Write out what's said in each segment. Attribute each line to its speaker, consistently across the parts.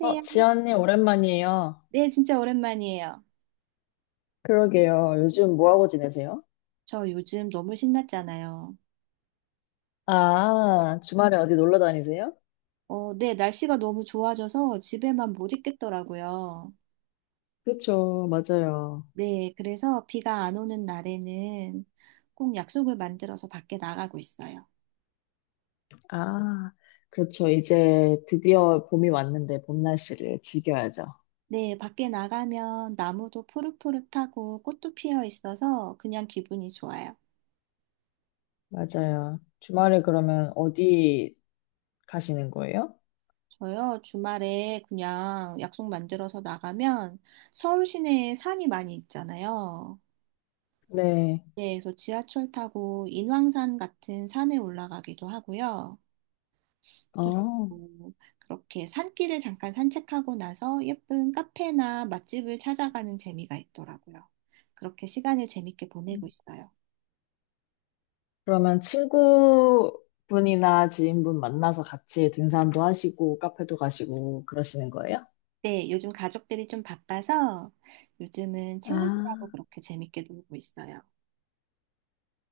Speaker 1: 어, 지연님, 오랜만이에요.
Speaker 2: 네, 진짜 오랜만이에요.
Speaker 1: 그러게요. 요즘 뭐하고 지내세요?
Speaker 2: 저 요즘 너무 신났잖아요.
Speaker 1: 아, 주말에 어디 놀러 다니세요?
Speaker 2: 네, 날씨가 너무 좋아져서 집에만 못 있겠더라고요.
Speaker 1: 그렇죠. 맞아요.
Speaker 2: 네, 그래서 비가 안 오는 날에는 꼭 약속을 만들어서 밖에 나가고 있어요.
Speaker 1: 아, 그렇죠. 이제 드디어 봄이 왔는데 봄 날씨를 즐겨야죠.
Speaker 2: 네, 밖에 나가면 나무도 푸릇푸릇하고 꽃도 피어 있어서 그냥 기분이 좋아요.
Speaker 1: 맞아요. 주말에 그러면 어디 가시는 거예요?
Speaker 2: 저요, 주말에 그냥 약속 만들어서 나가면 서울 시내에 산이 많이 있잖아요.
Speaker 1: 네.
Speaker 2: 네, 그래서 지하철 타고 인왕산 같은 산에 올라가기도 하고요.
Speaker 1: 어,
Speaker 2: 그리고 그렇게 산길을 잠깐 산책하고 나서 예쁜 카페나 맛집을 찾아가는 재미가 있더라고요. 그렇게 시간을 재밌게 보내고 있어요.
Speaker 1: 그러면 친구분이나 지인분 만나서 같이 등산도 하시고 카페도 가시고 그러시는 거예요?
Speaker 2: 네, 요즘 가족들이 좀 바빠서 요즘은 친구들하고
Speaker 1: 아.
Speaker 2: 그렇게 재밌게 놀고 있어요.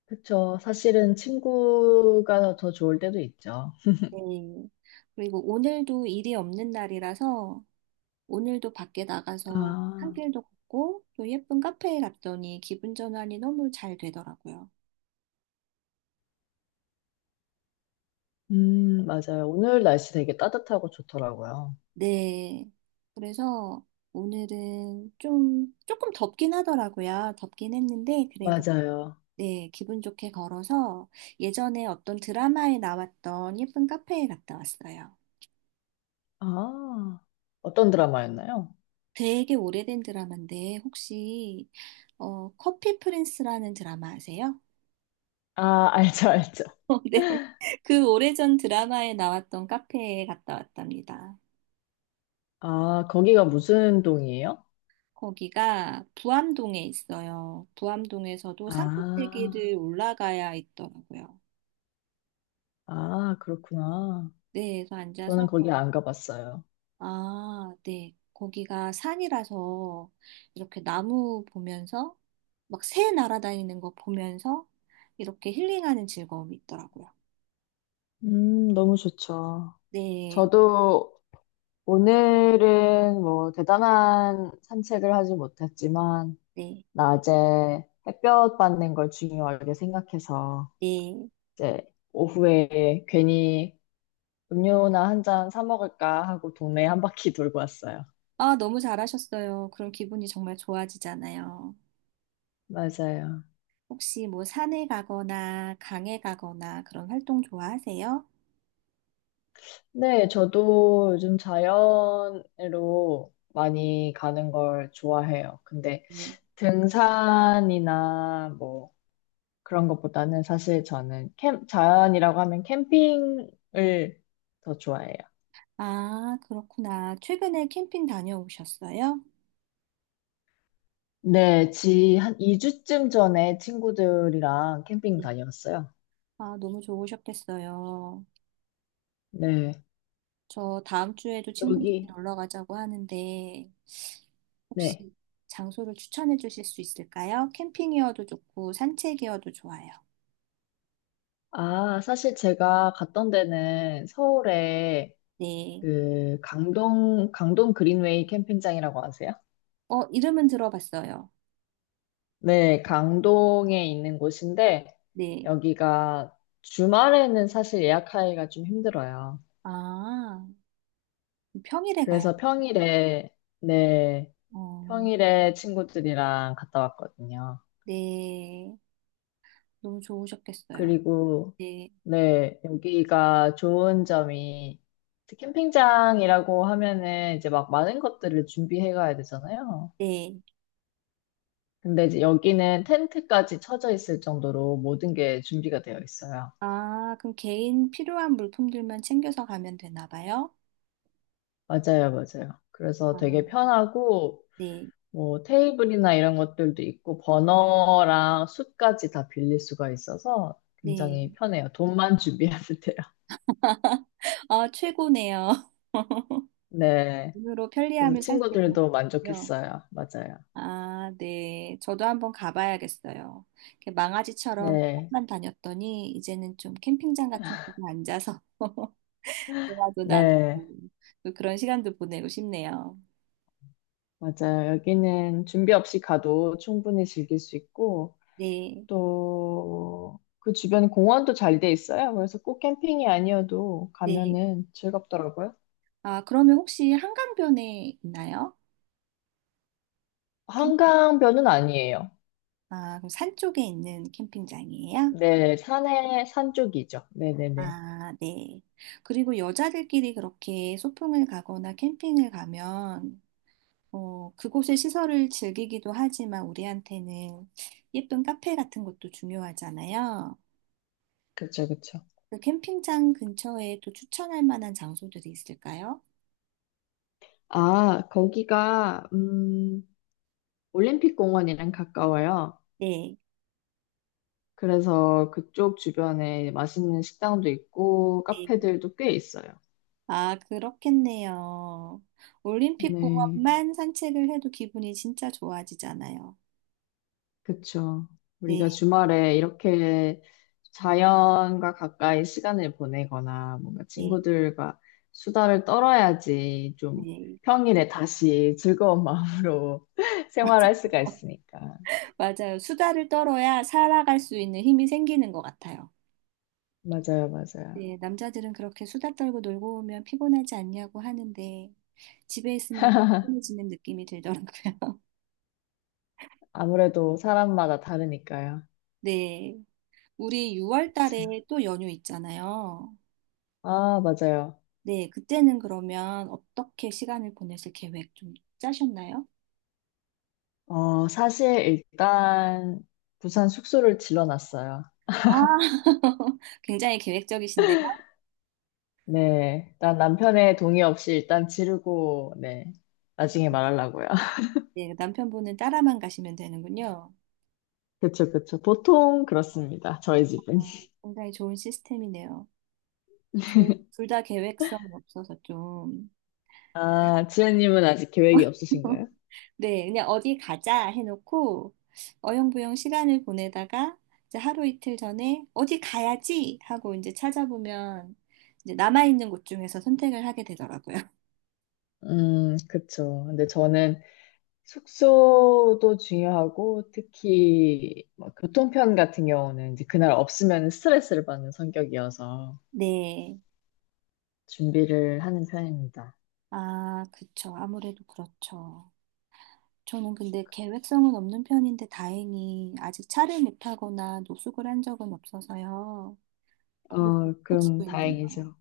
Speaker 1: 그쵸. 사실은 친구가 더 좋을 때도 있죠.
Speaker 2: 네. 그리고 오늘도 일이 없는 날이라서 오늘도 밖에 나가서
Speaker 1: 아,
Speaker 2: 산길도 걷고 또 예쁜 카페에 갔더니 기분 전환이 너무 잘 되더라고요.
Speaker 1: 맞아요. 오늘 날씨 되게 따뜻하고 좋더라고요.
Speaker 2: 네. 그래서 오늘은 좀 조금 덥긴 하더라고요. 덥긴 했는데 그래도
Speaker 1: 맞아요.
Speaker 2: 네, 기분 좋게 걸어서 예전에 어떤 드라마에 나왔던 예쁜 카페에 갔다 왔어요.
Speaker 1: 아, 어떤 드라마였나요?
Speaker 2: 되게 오래된 드라마인데 혹시 커피 프린스라는 드라마 아세요?
Speaker 1: 아, 알죠, 알죠.
Speaker 2: 네. 그 오래전 드라마에 나왔던 카페에 갔다 왔답니다.
Speaker 1: 아, 거기가 무슨 동이에요?
Speaker 2: 거기가 부암동에 있어요. 부암동에서도
Speaker 1: 아,
Speaker 2: 상급대기를 올라가야 있더라고요.
Speaker 1: 아, 그렇구나.
Speaker 2: 네, 그래서 앉아서,
Speaker 1: 저는 거기 안 가봤어요.
Speaker 2: 아, 네, 거기가 산이라서 이렇게 나무 보면서 막 새 날아다니는 거 보면서 이렇게 힐링하는 즐거움이 있더라고요.
Speaker 1: 너무 좋죠.
Speaker 2: 네,
Speaker 1: 저도 오늘은 뭐 대단한 산책을 하지 못했지만,
Speaker 2: 네,
Speaker 1: 낮에 햇볕 받는 걸 중요하게 생각해서
Speaker 2: 네.
Speaker 1: 이제 오후에 괜히 음료나 한 잔 사 먹을까 하고 동네 한 바퀴 돌고 왔어요.
Speaker 2: 아, 너무 잘하셨어요. 그럼 기분이 정말 좋아지잖아요.
Speaker 1: 맞아요.
Speaker 2: 혹시 뭐 산에 가거나 강에 가거나 그런 활동 좋아하세요?
Speaker 1: 네, 저도 요즘 자연으로 많이 가는 걸 좋아해요. 근데
Speaker 2: 네.
Speaker 1: 등산이나 뭐 그런 것보다는 사실 저는 자연이라고 하면 캠핑을 더 좋아해요.
Speaker 2: 아, 그렇구나. 최근에 캠핑 다녀오셨어요?
Speaker 1: 네, 지 한 2주쯤 전에 친구들이랑 캠핑
Speaker 2: 네.
Speaker 1: 다녀왔어요.
Speaker 2: 아, 너무 좋으셨겠어요.
Speaker 1: 네,
Speaker 2: 저 다음 주에도 친구들이
Speaker 1: 여기,
Speaker 2: 놀러 가자고 하는데,
Speaker 1: 네.
Speaker 2: 혹시 장소를 추천해 주실 수 있을까요? 캠핑이어도 좋고, 산책이어도 좋아요.
Speaker 1: 아, 사실 제가 갔던 데는 서울에
Speaker 2: 네.
Speaker 1: 그 강동 그린웨이 캠핑장이라고 아세요?
Speaker 2: 이름은 들어봤어요.
Speaker 1: 네, 강동에 있는 곳인데
Speaker 2: 네.
Speaker 1: 여기가 주말에는 사실 예약하기가 좀 힘들어요.
Speaker 2: 아, 평일에 가요.
Speaker 1: 그래서 평일에, 네,
Speaker 2: 어,
Speaker 1: 평일에 친구들이랑 갔다 왔거든요.
Speaker 2: 네. 너무 좋으셨겠어요.
Speaker 1: 그리고,
Speaker 2: 네.
Speaker 1: 네, 여기가 좋은 점이, 이제 캠핑장이라고 하면은 이제 막 많은 것들을 준비해 가야 되잖아요.
Speaker 2: 네.
Speaker 1: 근데 이제 여기는 텐트까지 쳐져 있을 정도로 모든 게 준비가 되어 있어요.
Speaker 2: 아, 그럼 개인 필요한 물품들만 챙겨서 가면 되나 봐요?
Speaker 1: 맞아요, 맞아요. 그래서
Speaker 2: 아,
Speaker 1: 되게 편하고,
Speaker 2: 네,
Speaker 1: 뭐 테이블이나 이런 것들도 있고, 버너랑 숯까지 다 빌릴 수가 있어서
Speaker 2: 네.
Speaker 1: 굉장히 편해요. 돈만 준비하면 돼요.
Speaker 2: 아, 최고네요.
Speaker 1: 네.
Speaker 2: 눈으로
Speaker 1: 그래서
Speaker 2: 편리함을 살 수 있는
Speaker 1: 친구들도
Speaker 2: 거요.
Speaker 1: 만족했어요. 맞아요.
Speaker 2: 아, 네. 저도 한번 가봐야겠어요. 이렇게 망아지처럼
Speaker 1: 네.
Speaker 2: 캠만 다녔더니 이제는 좀 캠핑장 같은 곳에 앉아서 대화도 나누고
Speaker 1: 네,
Speaker 2: 또 그런 시간도 보내고 싶네요.
Speaker 1: 맞아요. 여기는 준비 없이 가도 충분히 즐길 수 있고,
Speaker 2: 네,
Speaker 1: 또 그 주변에 공원도 잘 돼 있어요. 그래서 꼭 캠핑이 아니어도
Speaker 2: 네.
Speaker 1: 가면은 즐겁더라고요.
Speaker 2: 아, 그러면 혹시 한강변에 있나요? 캠-
Speaker 1: 한강변은 아니에요.
Speaker 2: 아, 그럼 산 쪽에 있는 캠핑장이에요?
Speaker 1: 네, 산에, 산 쪽이죠. 네네네.
Speaker 2: 아, 네. 그리고 여자들끼리 그렇게 소풍을 가거나 캠핑을 가면, 그곳의 시설을 즐기기도 하지만 우리한테는 예쁜 카페 같은 것도 중요하잖아요.
Speaker 1: 그쵸, 그쵸.
Speaker 2: 그 캠핑장 근처에 또 추천할 만한 장소들이 있을까요?
Speaker 1: 아, 거기가, 올림픽 공원이랑 가까워요.
Speaker 2: 네.
Speaker 1: 그래서 그쪽 주변에 맛있는 식당도 있고,
Speaker 2: 네.
Speaker 1: 카페들도 꽤 있어요.
Speaker 2: 아, 그렇겠네요. 올림픽
Speaker 1: 네.
Speaker 2: 공원만 산책을 해도 기분이 진짜 좋아지잖아요.
Speaker 1: 그쵸. 우리가
Speaker 2: 네,
Speaker 1: 주말에 이렇게 자연과 가까이 시간을 보내거나 뭔가
Speaker 2: 네,
Speaker 1: 친구들과 수다를 떨어야지 좀
Speaker 2: 네.
Speaker 1: 평일에 다시 즐거운 마음으로 생활할 수가
Speaker 2: 맞아요.
Speaker 1: 있으니까.
Speaker 2: 맞아요. 수다를 떨어야 살아갈 수 있는 힘이 생기는 것 같아요.
Speaker 1: 맞아요, 맞아요.
Speaker 2: 네, 남자들은 그렇게 수다 떨고 놀고 오면 피곤하지 않냐고 하는데 집에 있으면 더 피곤해지는 느낌이 들더라고요.
Speaker 1: 아무래도 사람마다 다르니까요.
Speaker 2: 네, 우리 6월 달에
Speaker 1: 참.
Speaker 2: 또 연휴 있잖아요.
Speaker 1: 아, 맞아요.
Speaker 2: 네, 그때는 그러면 어떻게 시간을 보내실 계획 좀 짜셨나요?
Speaker 1: 어, 사실 일단 부산 숙소를 질러놨어요.
Speaker 2: 아, 굉장히 계획적이신데
Speaker 1: 네. 난 남편의 동의 없이 일단 지르고, 네. 나중에 말하려고요.
Speaker 2: 네, 남편분은 따라만 가시면 되는군요.
Speaker 1: 그쵸, 그쵸. 보통 그렇습니다. 저희 집은.
Speaker 2: 아, 굉장히 좋은 시스템이네요. 저희 둘 다 계획성이 없어서 좀.
Speaker 1: 아, 지연님은 아직 계획이 없으신가요?
Speaker 2: 네, 그냥 어디 가자 해놓고 어영부영 시간을 보내다가 이제 하루 이틀 전에 어디 가야지 하고 이제 찾아보면 이제 남아있는 곳 중에서 선택을 하게 되더라고요.
Speaker 1: 그쵸. 근데 저는 숙소도 중요하고, 특히 뭐 교통편 같은 경우는 이제 그날 없으면 스트레스를 받는 성격이어서
Speaker 2: 네.
Speaker 1: 준비를 하는 편입니다.
Speaker 2: 아, 그쵸. 아무래도 그렇죠. 저는 근데 계획성은 없는 편인데 다행히 아직 차를 못 타거나 노숙을 한 적은 없어서요. 버릇을 못
Speaker 1: 어, 그럼
Speaker 2: 고치고 있네요.
Speaker 1: 다행이죠.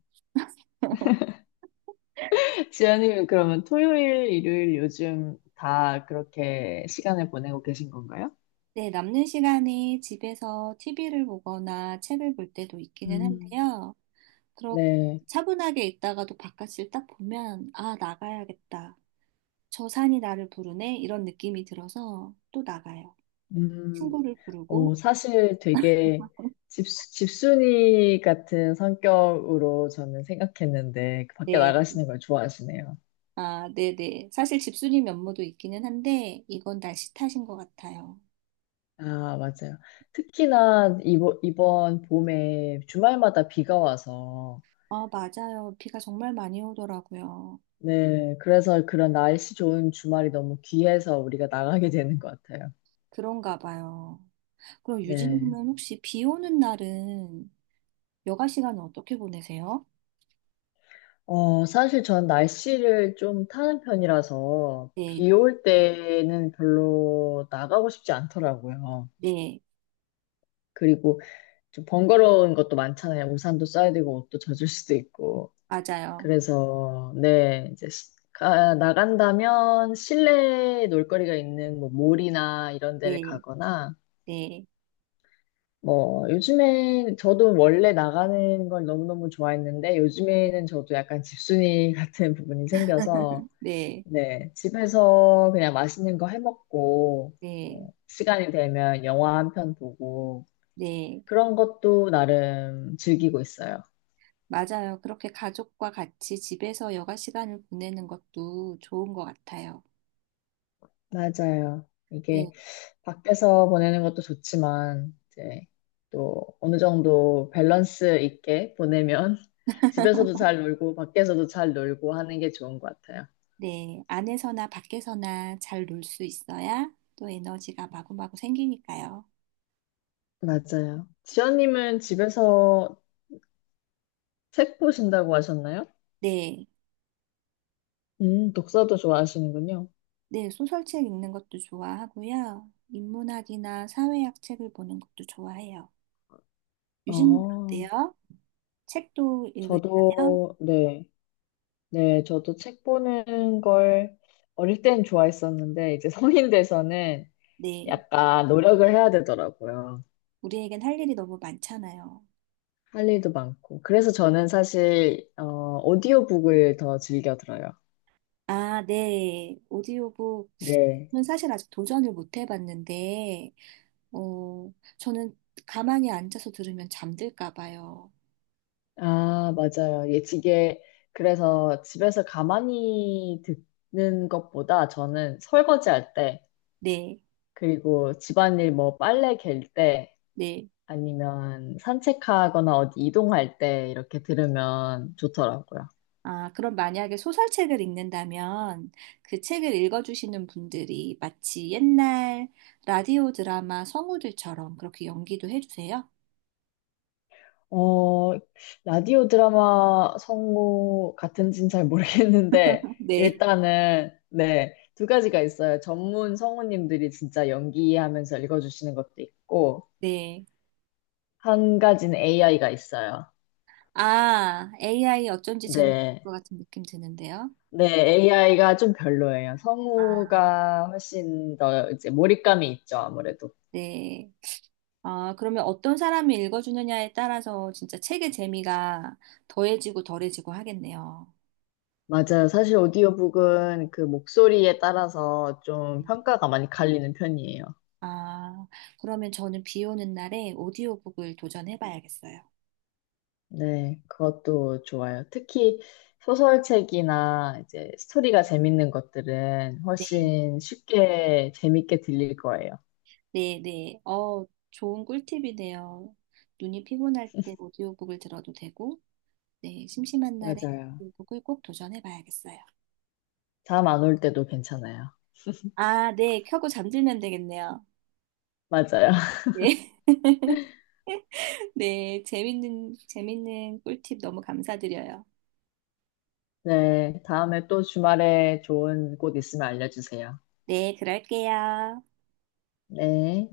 Speaker 1: 지연님은 그러면 토요일, 일요일 요즘 다 그렇게 시간을 보내고 계신 건가요?
Speaker 2: 네, 남는 시간에 집에서 TV를 보거나 책을 볼 때도 있기는
Speaker 1: 음,
Speaker 2: 한데요. 그렇
Speaker 1: 네.
Speaker 2: 차분하게 있다가도 바깥을 딱 보면, 아, 나가야겠다. 저 산이 나를 부르네. 이런 느낌이 들어서 또 나가요.
Speaker 1: 음.
Speaker 2: 친구를
Speaker 1: 어,
Speaker 2: 부르고,
Speaker 1: 사실 되게 집순이 같은 성격으로 저는 생각했는데 그 밖에
Speaker 2: 네,
Speaker 1: 나가시는 걸 좋아하시네요.
Speaker 2: 아, 네네. 사실 집수님 면모도 있기는 한데, 이건 날씨 탓인 것 같아요.
Speaker 1: 아, 맞아요. 특히나 이번 봄에 주말마다 비가 와서
Speaker 2: 아, 맞아요. 비가 정말 많이 오더라고요.
Speaker 1: 네, 그래서 그런 날씨 좋은 주말이 너무 귀해서 우리가 나가게 되는 것 같아요.
Speaker 2: 그런가 봐요. 그럼
Speaker 1: 네.
Speaker 2: 유진님은 혹시 비 오는 날은 여가 시간은 어떻게 보내세요?
Speaker 1: 어, 사실 전 날씨를 좀 타는 편이라서
Speaker 2: 네,
Speaker 1: 비 올 때는 별로 나가고 싶지 않더라고요.
Speaker 2: 네,
Speaker 1: 그리고 좀 번거로운 것도 많잖아요. 우산도 써야 되고 옷도 젖을 수도 있고.
Speaker 2: 맞아요.
Speaker 1: 그래서 네, 이제 나간다면 실내 놀거리가 있는 뭐 몰이나 이런 데를
Speaker 2: 네,
Speaker 1: 가거나
Speaker 2: 네,
Speaker 1: 뭐 요즘에 저도 원래 나가는 걸 너무너무 좋아했는데 요즘에는 저도 약간 집순이 같은 부분이 생겨서
Speaker 2: 네,
Speaker 1: 네, 집에서 그냥 맛있는 거 해 먹고
Speaker 2: 네,
Speaker 1: 뭐 시간이 되면 영화 한 편 보고
Speaker 2: 네,
Speaker 1: 그런 것도 나름 즐기고 있어요.
Speaker 2: 맞아요. 그렇게 가족과 같이 집에서 여가 시간을 보내는 것도 좋은 것 같아요.
Speaker 1: 맞아요.
Speaker 2: 네,
Speaker 1: 이게 밖에서 보내는 것도 좋지만, 이제 또 어느 정도 밸런스 있게 보내면 집에서도 잘 놀고, 밖에서도 잘 놀고 하는 게 좋은 것 같아요.
Speaker 2: 네, 안에서나 밖에서나 잘 놀 수 있어야 또 에너지가 마구마구 생기니까요.
Speaker 1: 맞아요. 지연님은 집에서 책 보신다고 하셨나요?
Speaker 2: 네,
Speaker 1: 독서도 좋아하시는군요.
Speaker 2: 네, 소설책 읽는 것도 좋아하고요. 인문학이나 사회학 책을 보는 것도 좋아해요. 유진님
Speaker 1: 어,
Speaker 2: 어때요? 책도 읽으시나요?
Speaker 1: 저도, 네. 네, 저도 책 보는 걸 어릴 땐 좋아했었는데, 이제 성인 돼서는
Speaker 2: 네.
Speaker 1: 약간 노력을 해야 되더라고요.
Speaker 2: 우리에겐 할 일이 너무 많잖아요.
Speaker 1: 할 일도 많고. 그래서 저는 사실, 오디오북을 더 즐겨 들어요.
Speaker 2: 아, 네.
Speaker 1: 네.
Speaker 2: 오디오북은 사실 아직 도전을 못 해봤는데, 어, 저는 가만히 앉아서 들으면 잠들까 봐요.
Speaker 1: 아, 맞아요. 예, 이게, 그래서 집에서 가만히 듣는 것보다 저는 설거지 할 때,
Speaker 2: 네,
Speaker 1: 그리고 집안일 뭐 빨래 갤 때,
Speaker 2: 네.
Speaker 1: 아니면 산책하거나 어디 이동할 때 이렇게 들으면 좋더라고요.
Speaker 2: 아, 그럼 만약에 소설책을 읽는다면 그 책을 읽어주시는 분들이 마치 옛날 라디오 드라마 성우들처럼 그렇게 연기도 해주세요?
Speaker 1: 어, 라디오 드라마 성우 같은지는 잘 모르겠는데,
Speaker 2: 네,
Speaker 1: 일단은, 네, 두 가지가 있어요. 전문 성우님들이 진짜 연기하면서 읽어주시는 것도 있고,
Speaker 2: 네.
Speaker 1: 한 가지는 AI가 있어요.
Speaker 2: 아, AI 어쩐지 재밌을
Speaker 1: 네.
Speaker 2: 것 같은 느낌 드는데요.
Speaker 1: 네, AI가 좀 별로예요.
Speaker 2: 아,
Speaker 1: 성우가 훨씬 더 이제 몰입감이 있죠, 아무래도.
Speaker 2: 네. 아, 그러면 어떤 사람이 읽어주느냐에 따라서 진짜 책의 재미가 더해지고 덜해지고 하겠네요.
Speaker 1: 맞아요. 사실 오디오북은 그 목소리에 따라서 좀 평가가 많이 갈리는 편이에요.
Speaker 2: 아, 그러면 저는 비 오는 날에 오디오북을 도전해봐야겠어요.
Speaker 1: 네, 그것도 좋아요. 특히 소설책이나 이제 스토리가 재밌는 것들은
Speaker 2: 네,
Speaker 1: 훨씬 쉽게 재밌게 들릴 거예요.
Speaker 2: 네, 네. 좋은 꿀팁이네요. 눈이 피곤할 때 오디오북을 들어도 되고, 네, 심심한 날에
Speaker 1: 맞아요.
Speaker 2: 오디오북을 꼭 도전해봐야겠어요.
Speaker 1: 잠 안 올 때도 괜찮아요.
Speaker 2: 아, 네, 켜고 잠들면 되겠네요.
Speaker 1: 맞아요.
Speaker 2: 네, 네, 재밌는 꿀팁 너무 감사드려요.
Speaker 1: 네, 다음에 또 주말에 좋은 곳 있으면 알려주세요.
Speaker 2: 네, 그럴게요.
Speaker 1: 네.